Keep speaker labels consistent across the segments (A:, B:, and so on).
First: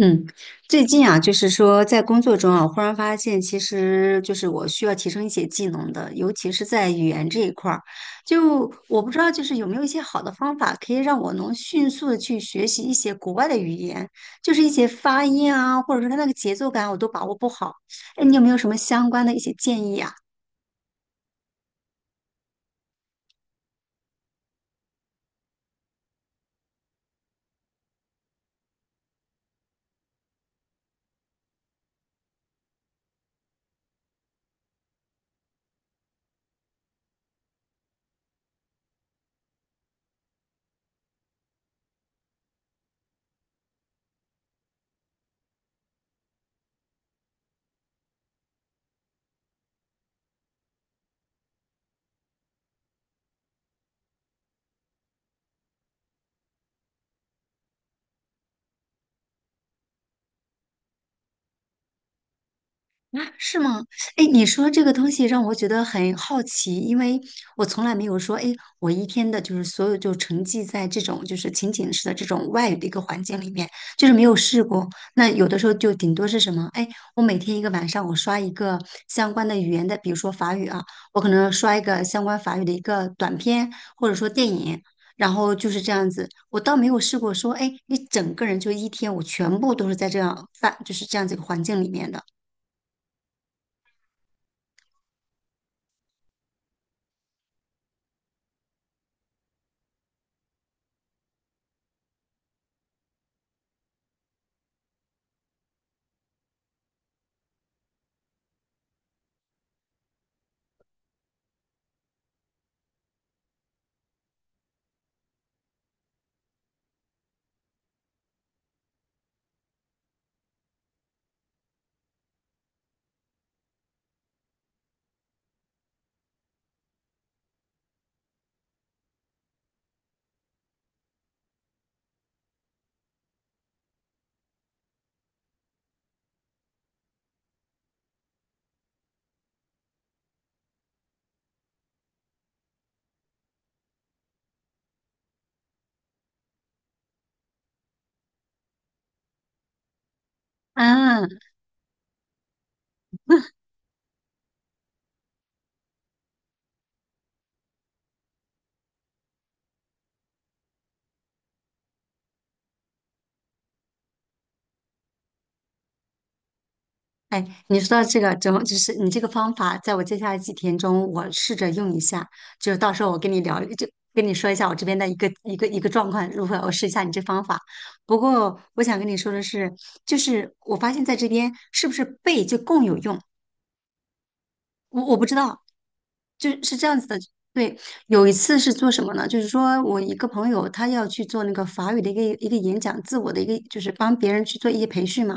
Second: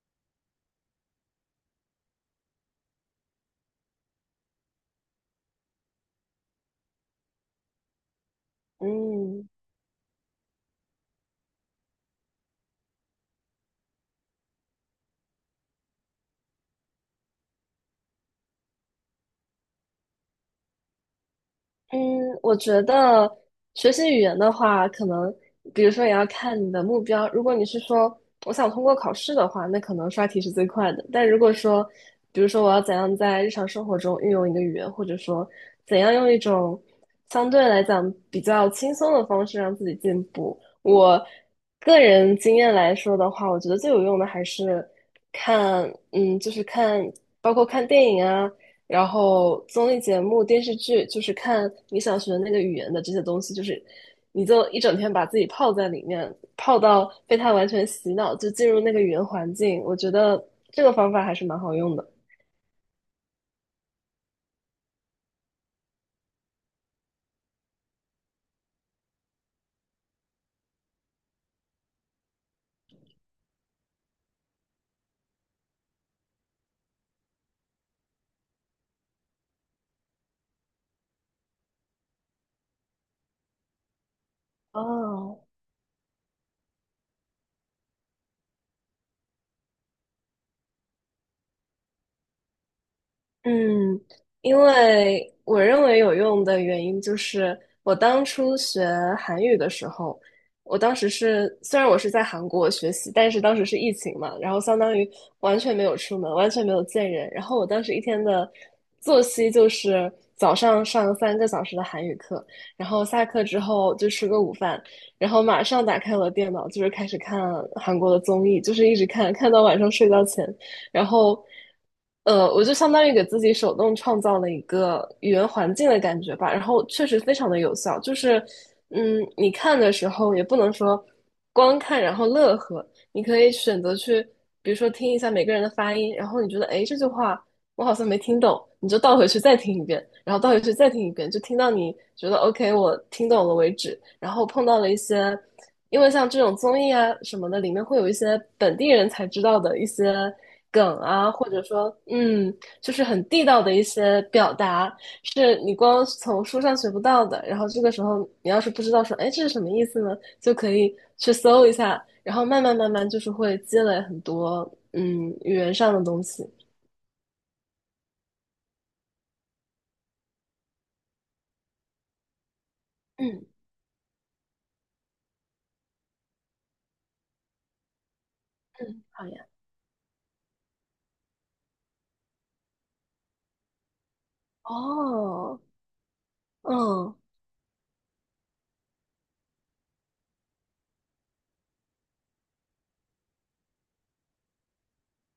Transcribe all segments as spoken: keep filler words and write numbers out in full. A: 嗯，最近啊，就是说在工作中啊，忽然发现，其实就是我需要提升一些技能的，尤其是在语言这一块儿。就我不知道，就
B: 嗯
A: 是有没有一些好的方法，可以让我能迅速的去学习一些国外的语言，就是一些发音啊，或者说它那个节奏感，我都把握不好。哎，你有没有什么相关的一些建议啊？
B: 嗯，我觉得学习语言的话，可能比如说也要看你的目标。如果你是说我想通过考试的话，那可能刷题是最快的。但如果说，比如说我要怎样在日常生活中运用一个语言，或者说怎样用一种相对来讲比较轻松的方式让自己进步，我个人经验来说的话，我觉得最有用的还是看，嗯，就是看，包括看电影啊。然后综艺节目、电视剧就是看你想学的那个语言的这些东西，就是你就一整天把自己泡在里面，泡到被它完全洗脑，就进入那个语言环境。我觉得这个方法还是蛮好用的。
A: 啊，是吗？哎，你说这个东西让我觉得很好奇，因为我从来没有说，哎，我一天的就是所有就沉浸在这种就是情景式的这种外语的一个环境里面，就是没有试过。那有的时候就顶多是什么？哎，我每天一个晚上我刷一个相关的语言的，比如说法语啊，我可能刷一个相关法语的一个短片，或者说电影。然
B: 哦，
A: 后就是这样子，我倒没有试过说，哎，你整个人就一天，我全部都是在这样范，就是这样子一个环境里面的。
B: 嗯，因为我认为有用的原因就是，我当初学韩语的时候，我当时是虽然我是在韩国学习，但是当时是疫情嘛，然后相当于完全没有出门，完全没有见人。然后我当时一天的作息就是早上上三个小时的韩语课，然后下课之后就吃个午饭，然后马上打开我的电脑，就是开始看韩国的综艺，就是一直看，看到晚上睡觉前。然后，呃，我就相当于给自己手动创造了一个语言环境的感觉吧，然后确实非常的有效，就是，嗯，你看的时候也不能说光看然后乐呵，你可以选择去，比如说听一下每个人的发音，然后你觉得，哎，这句话我好像没听懂，你就倒回去再听一遍，然后倒回去再听一遍，就听到你觉得 OK，我听懂了为止。然后碰到了一些，因为像这种综艺啊什么的，里面会有一些本地人才知道的一些梗
A: 啊，
B: 啊，或者说，嗯，就是很地道的一些表达，是你光从书上学不到的。然后这个时候，你要是不知道说，哎，这是什么意思呢，就可以去搜一下，然后慢慢慢慢就是会积累很多，嗯，语言上的东西。
A: 哎，你说到这个，怎么就是你这个方法，在我接下来几天中，我试着用一下。就是到时候我跟你
B: 嗯。
A: 聊，就跟你说一下我这边的一个一个一个状况如何，我试一下你这方法。不过我想
B: 嗯，
A: 跟你
B: 好
A: 说的
B: 呀。
A: 是，就是我发现在这边是不是背就更有用？我我不知
B: 哦，
A: 道，就是这样子
B: 嗯
A: 的。对，有一次是做什么呢？就是说我一个朋友他要去做那个法语的一个一个演讲，自我的一个就是帮别人去做一些培训嘛。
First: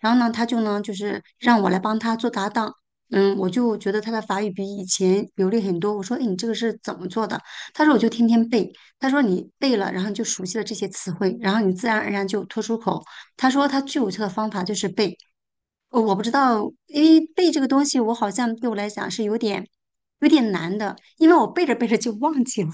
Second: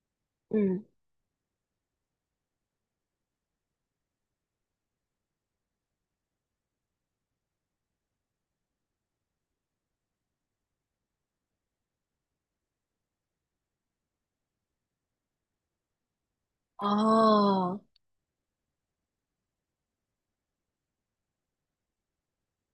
A: 然后呢，他就呢
B: 嗯，
A: 就是让我来帮他做搭档。嗯，我就觉得他的法语比以前流利很多。我说，哎，你这个是怎么做的？他说我就天天背。他说你背了，然后你就熟悉了这些词汇，然后你自然而然就脱出口。他说他最有效的方法就是背。呃我不知道，因为背这个
B: 哦，
A: 东西，我好像对我来讲是有点有点难的，因为我背着背着就忘记了。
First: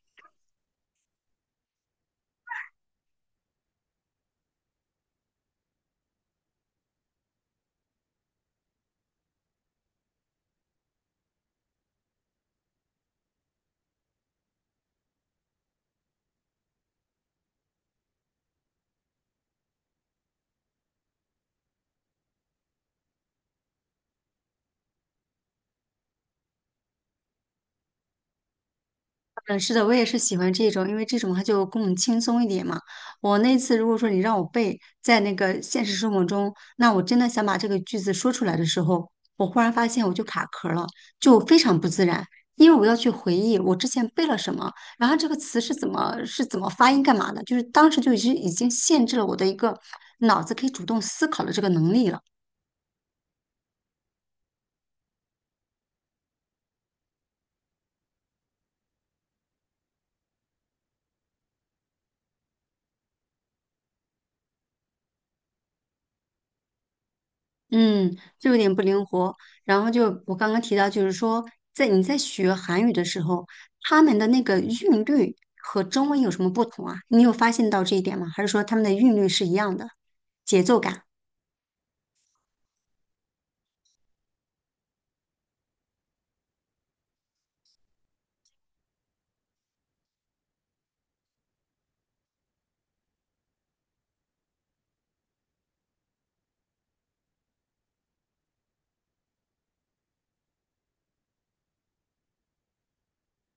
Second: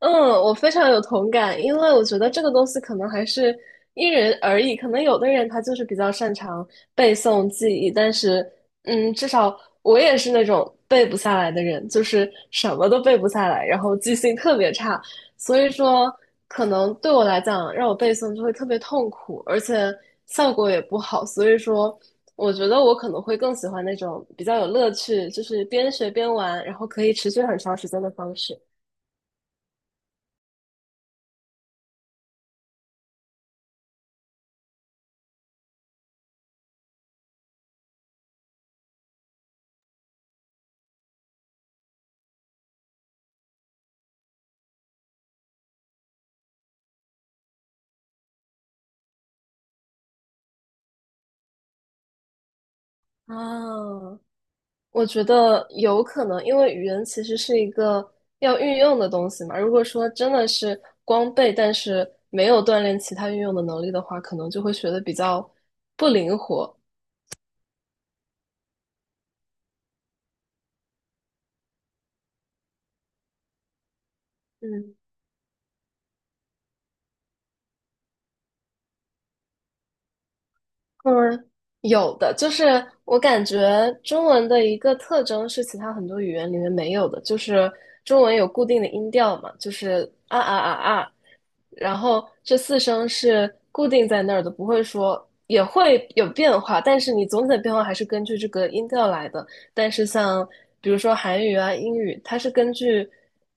B: 嗯，我非常有同感，因为我觉得这个东西可能还是因人而异，可能有的人他就是比较擅长背诵记忆，但是，嗯，至少我也是那种背不下来的人，就是什么都背不下来，然后记性特别差，所以说可能对我来讲，让我背诵就会特别痛苦，而且效果也不好，所以说。我觉得我可能会更喜欢那种比较有乐趣，就是边学边玩，然后可以持续很长时间的方式。
A: 嗯，是的，我也是喜欢这种，因为这种它就更轻松一点嘛。我那次如果说你让我背在那个现实生活中，那我真的想把这个句子说出来的时候，我忽然发现我就卡壳了，就非常不自然，因为我要去回忆我之前背了什么，然后这个词是怎么是怎么发音干嘛的，就是当时就已经已经限制了我的一个脑子可以主动思考的这个能力了。
B: 啊，我觉得有可能，因为语言其实是一个要运用的东西嘛。如果说真的是光背，但是没有锻炼其他运用的能力的话，可能就会学的比较不灵活。
A: 嗯，就有点不灵活。然后就我刚刚提到，就是说，在你在学韩语的时候，他们的那个
B: 嗯
A: 韵律和中文有什么不同啊？你有发现到这一点吗？还是说他们的韵律是一样的，节奏感？
B: 嗯，有的，就是我感觉中文的一个特征是其他很多语言里面没有的，就是中文有固定的音调嘛，就是啊啊啊啊，然后这四声是固定在那儿的，不会说也会有变化，但是你总体的变化还是根据这个音调来的。但是像比如说韩语啊、英语，它是根据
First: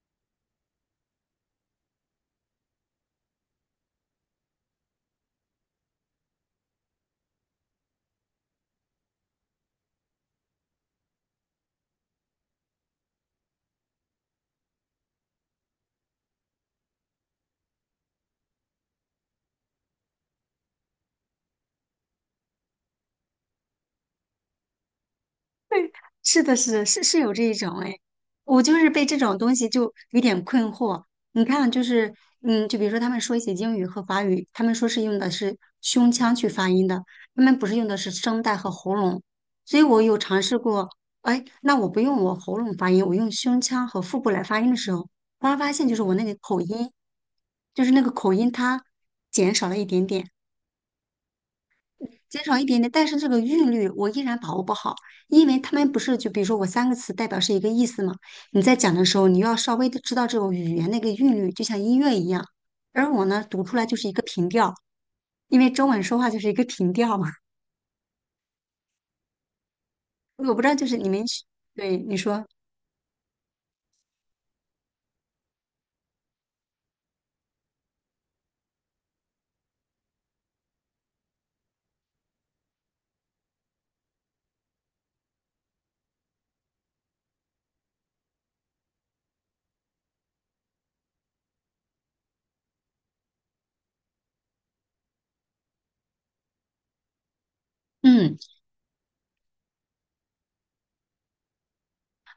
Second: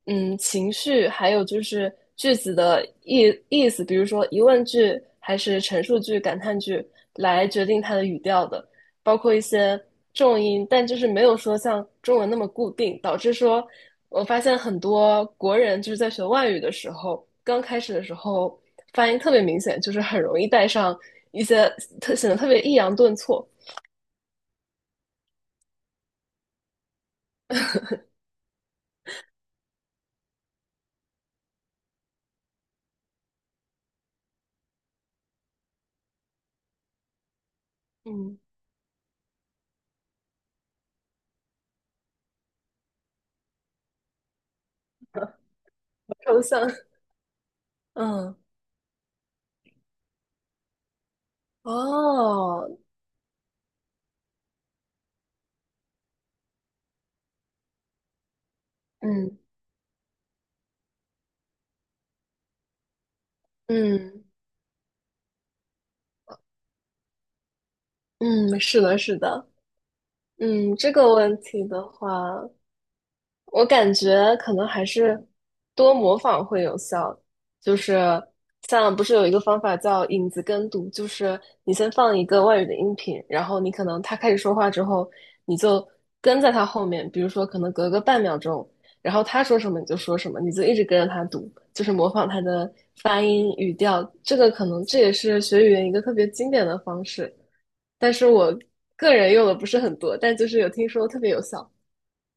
B: 嗯情绪，还有就是句子的意意思，比如说疑问句还是陈述句、感叹句来决定它的语调的，包括一些重音，但就是没有说像中文那么固定，导致说我发现很多国人就是在学外语的时候，刚开始的时候发音特别明显，就是很容易带上一些特显得特别抑扬顿挫，
A: 是的，是的，是是有这一种哎，我就是被这种东西就有点困惑。你看，就是嗯，就比如说他们说一些英语和法语，他们说是用的是胸腔去发音的，他们不是用的是
B: 嗯，
A: 声带和喉咙。所以我有尝试过，哎，那我不用我喉咙发音，我用胸腔和腹部来发音的时候，忽然发现就是我那个
B: 抽
A: 口
B: 象，
A: 音，就是那个口
B: 嗯。
A: 音它减少了一点点。减少一
B: 哦，
A: 点点，但是这个韵律我依然把握不好，因为他们不是就比如说我三个词代表是一个意思嘛，你在讲的时候，
B: 嗯
A: 你要稍微的知道这种语言那个韵律，就像音乐一样。而我呢，读出来就是一个
B: 嗯
A: 平调，因为中文说话就是一个平调嘛。
B: 嗯，是的，是的，
A: 我不知道，
B: 嗯，
A: 就
B: 这
A: 是你
B: 个
A: 们
B: 问题的
A: 对
B: 话，
A: 你说，
B: 我感觉可能还是多模仿会有效，就是像不是有一个方法叫影子跟读，就是你先放一个外语的音频，然后你可能他开始说话之后，你就跟在他后面，比如说可能隔个半秒钟，然后他说什么你就说什么，你就一直跟着他读，就是模仿他的发音、语调，这个可能这也是学语言一个特别经典的方式，但是
A: 嗯。
B: 我个人用的不是很多，但就是有听说特别有效，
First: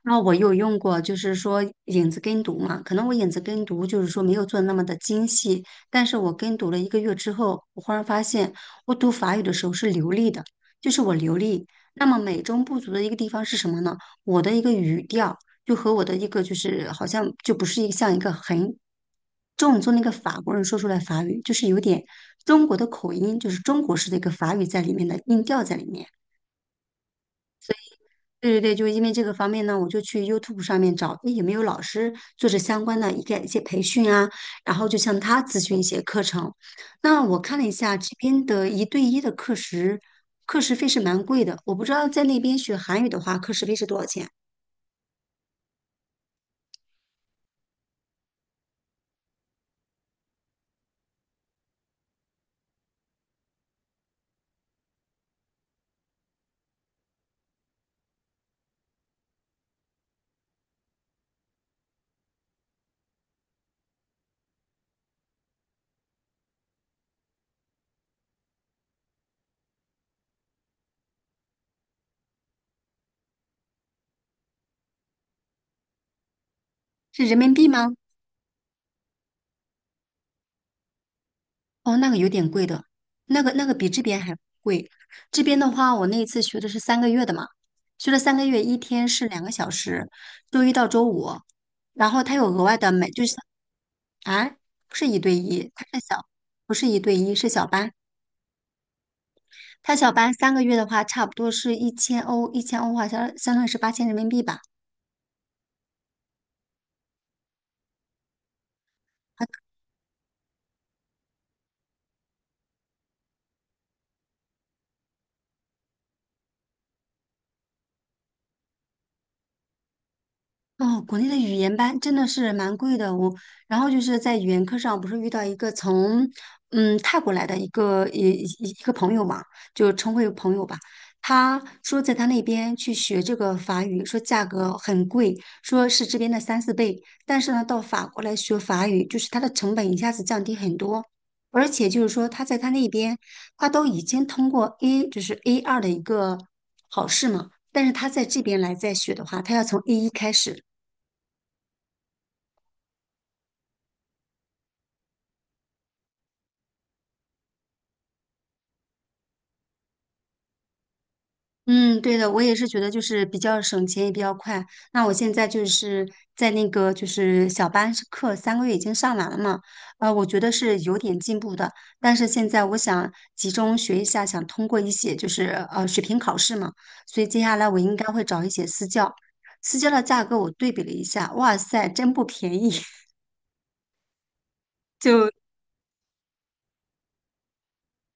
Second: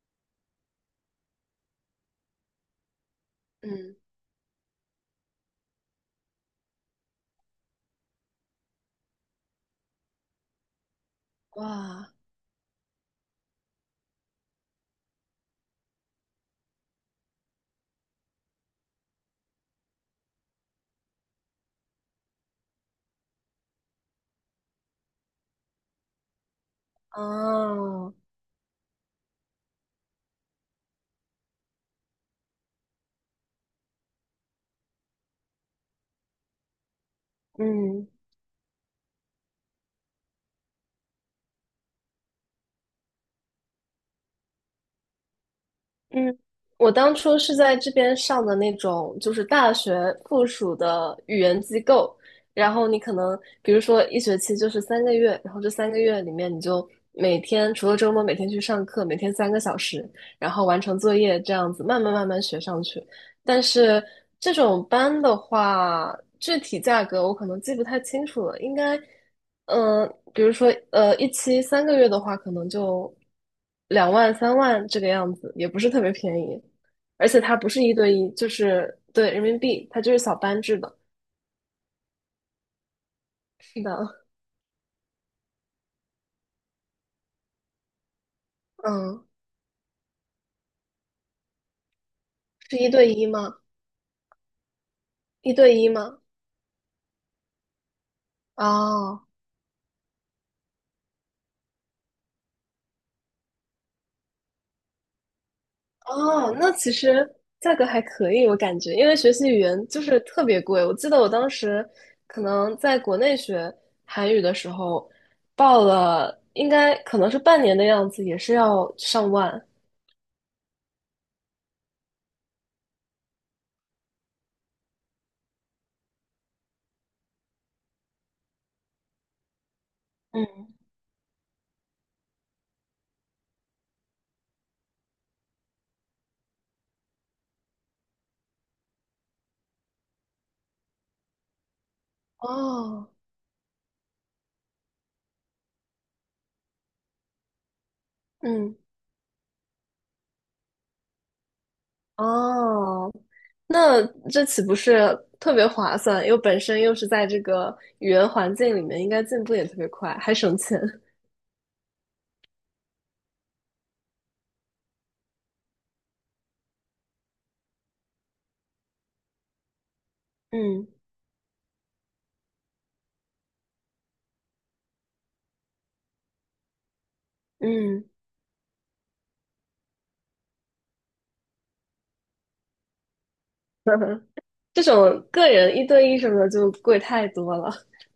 A: 那我有用过，就是说影子跟读嘛，可能我影子跟读
B: 嗯，
A: 就是说没有做那么的精细，但是我跟读了一个月之后，我忽然发现我读法语的时候是流利的，就是我流利。那
B: 哇。
A: 么美中不足的一个地方是什么呢？我的一个语调就和我的一个就是好像就不是一个像一个很正宗的一个法国人说出来法语，就是有点中国的口音，就是中国式的一个法语在里面的音调在里面。
B: 哦，
A: 对对对，就是因为这个方面呢，我就去 YouTube 上面找，诶有没有老师做这相关的一个一些培训啊，然后就向他咨询一些课程。那我看了一下这
B: 嗯
A: 边的一对一的课时，课时费是蛮贵的，我不知道在那边学韩语的话，课时费是多少钱？
B: 嗯，我当初是在这边上的那种，就是大学附属的语言机构，然后你可能比如说一学期就是三个月，然后这三个月里面你就每天除了周末每天去上课，每天三个小时，然后完成作业这样子，慢慢慢慢学上去。但是这种班的话，具体价格我可能记不太清楚了，应该，嗯、比如说，呃，一期三个月的话，可能就两万三万这个样子，也不是特别便宜，
A: 是
B: 而
A: 人
B: 且
A: 民
B: 它
A: 币
B: 不是一
A: 吗？
B: 对一，就是对人民币，它就是小班制的。
A: 哦，那个有点贵的，那个那个
B: 是
A: 比这边
B: 的，
A: 还贵。这边的话，我那一次学的是三个月的嘛，学了三个月，一天是
B: 嗯，
A: 两个小时，周一到周五，然后他有额外
B: 是一
A: 的每
B: 对
A: 就
B: 一
A: 是
B: 吗？
A: 啊，不是一对
B: 一
A: 一，
B: 对
A: 他
B: 一
A: 是
B: 吗？
A: 小，不是一对一，是小班。
B: 哦，
A: 他小班三个月的话，差不多是一千欧，一千欧的话相相当于是八千人民币吧。
B: 哦，那其实价格还可以，我感觉，因为学习语言就是特别贵。我记得我当时可能在国内学韩语的时候，报了应该可能是半年的样子，也是要上万。
A: 哦，国内的语言班真的是蛮贵的。我，然后就是在语言课上，不是遇到一个从嗯泰国来的一个一一一个朋友嘛，就称为朋友
B: 嗯，
A: 吧。他说在他那边去学这个法语，说价格很贵，说是这边的三四倍。但是呢，到法国来学法语，就是他的成本一下子降低很多。而且就是说，他在他那
B: 哦，
A: 边，他都已经通过 A，就是 A 二的一个考试嘛。但是他在这边来
B: 嗯，
A: 再学的话，他要从 A 一开始。
B: 哦，那这岂不是特别划算？又本身又是在这个语言环境里面，应该进步也特别快，还省钱。
A: 嗯，对的，我也是觉得就是比较省钱也比较快。那我现在就是在那个就是小班是课三个月已经上完了嘛，呃，我觉得是
B: 嗯
A: 有点进步的。但是现在我想集中学一下，想通过一些就是呃水平考试嘛，所以接下来我应该
B: 嗯，
A: 会找一些私教。私教的价格我对比了一下，哇塞，真不便宜，
B: 这 种
A: 就。
B: 个人一对一什么的就贵太多了。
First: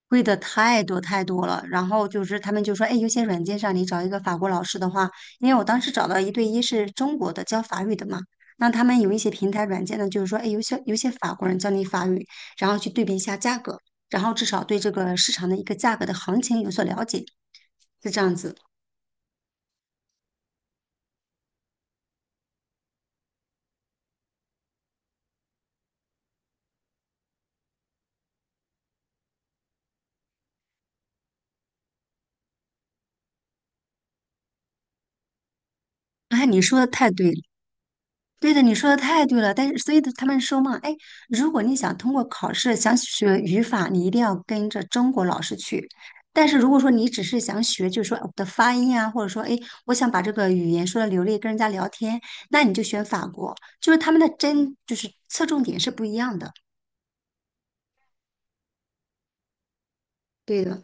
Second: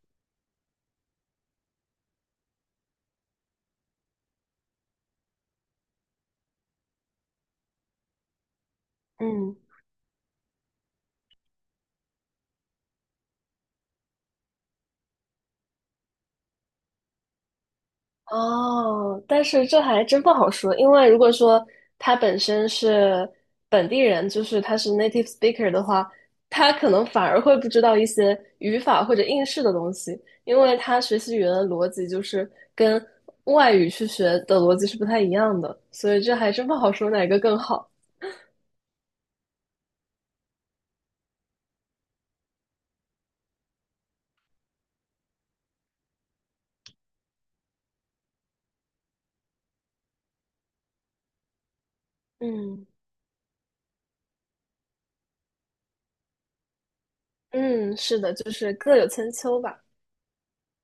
A: 贵的太多太多了，然后就是他们就说，哎，有些软件上你找一个法国老师的话，因为我当时找到一对一是中国的教法语的嘛，那他们有一些平
B: 嗯，
A: 台软件呢，就是说，哎，有些有些法国人教你法语，然后去对比一下价格，然后至少对这个市场的一个价格的行情有所了解，是这样子。
B: 哦，但是这还真不好说，因为如果说他本身是本地人，就是他是 native speaker 的话，他可能反而会不知道一些语法或者应试的东西，因为他学习语言的逻辑就是跟外语去学的逻辑是不太一样的，所以这
A: 哎，
B: 还
A: 你
B: 真不
A: 说的
B: 好
A: 太
B: 说哪
A: 对
B: 个
A: 了，
B: 更好。
A: 对的，你说的太对了。但是，所以他们说嘛，哎，如果你想通过考试想学语法，你一定要跟着中国老师去。但是如果说你只是想学，就是说我的发音啊，或者说哎，我想把这个语言说的流利，跟人家聊天，那你就
B: 嗯
A: 选法国，就是他们的针就是侧重点是不一样的。
B: 嗯，是的，就是各有千秋吧。
A: 对的。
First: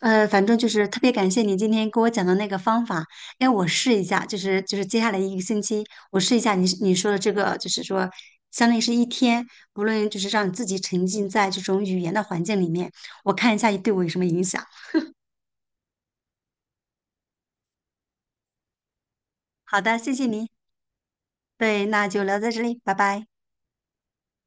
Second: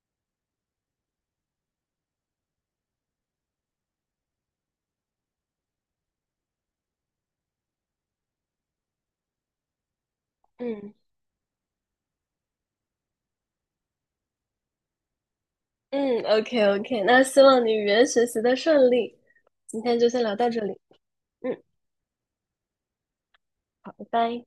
A: 呃，反正就是特别感谢你今天给我讲的那个方法，哎，我试一下，就是就是接下来一个星期，我试一下你你说的这个，就是说，相当于是一天，无论就是让你自己
B: 嗯
A: 沉浸在这种语言的环境里面，我看一下对我有什么影响。
B: 嗯，OK OK，那希望你语言学习的顺利，
A: 好
B: 今
A: 的，
B: 天就
A: 谢
B: 先
A: 谢
B: 聊
A: 你。
B: 到这里。嗯。
A: 对，那就聊到这里，拜拜。
B: 好拜拜。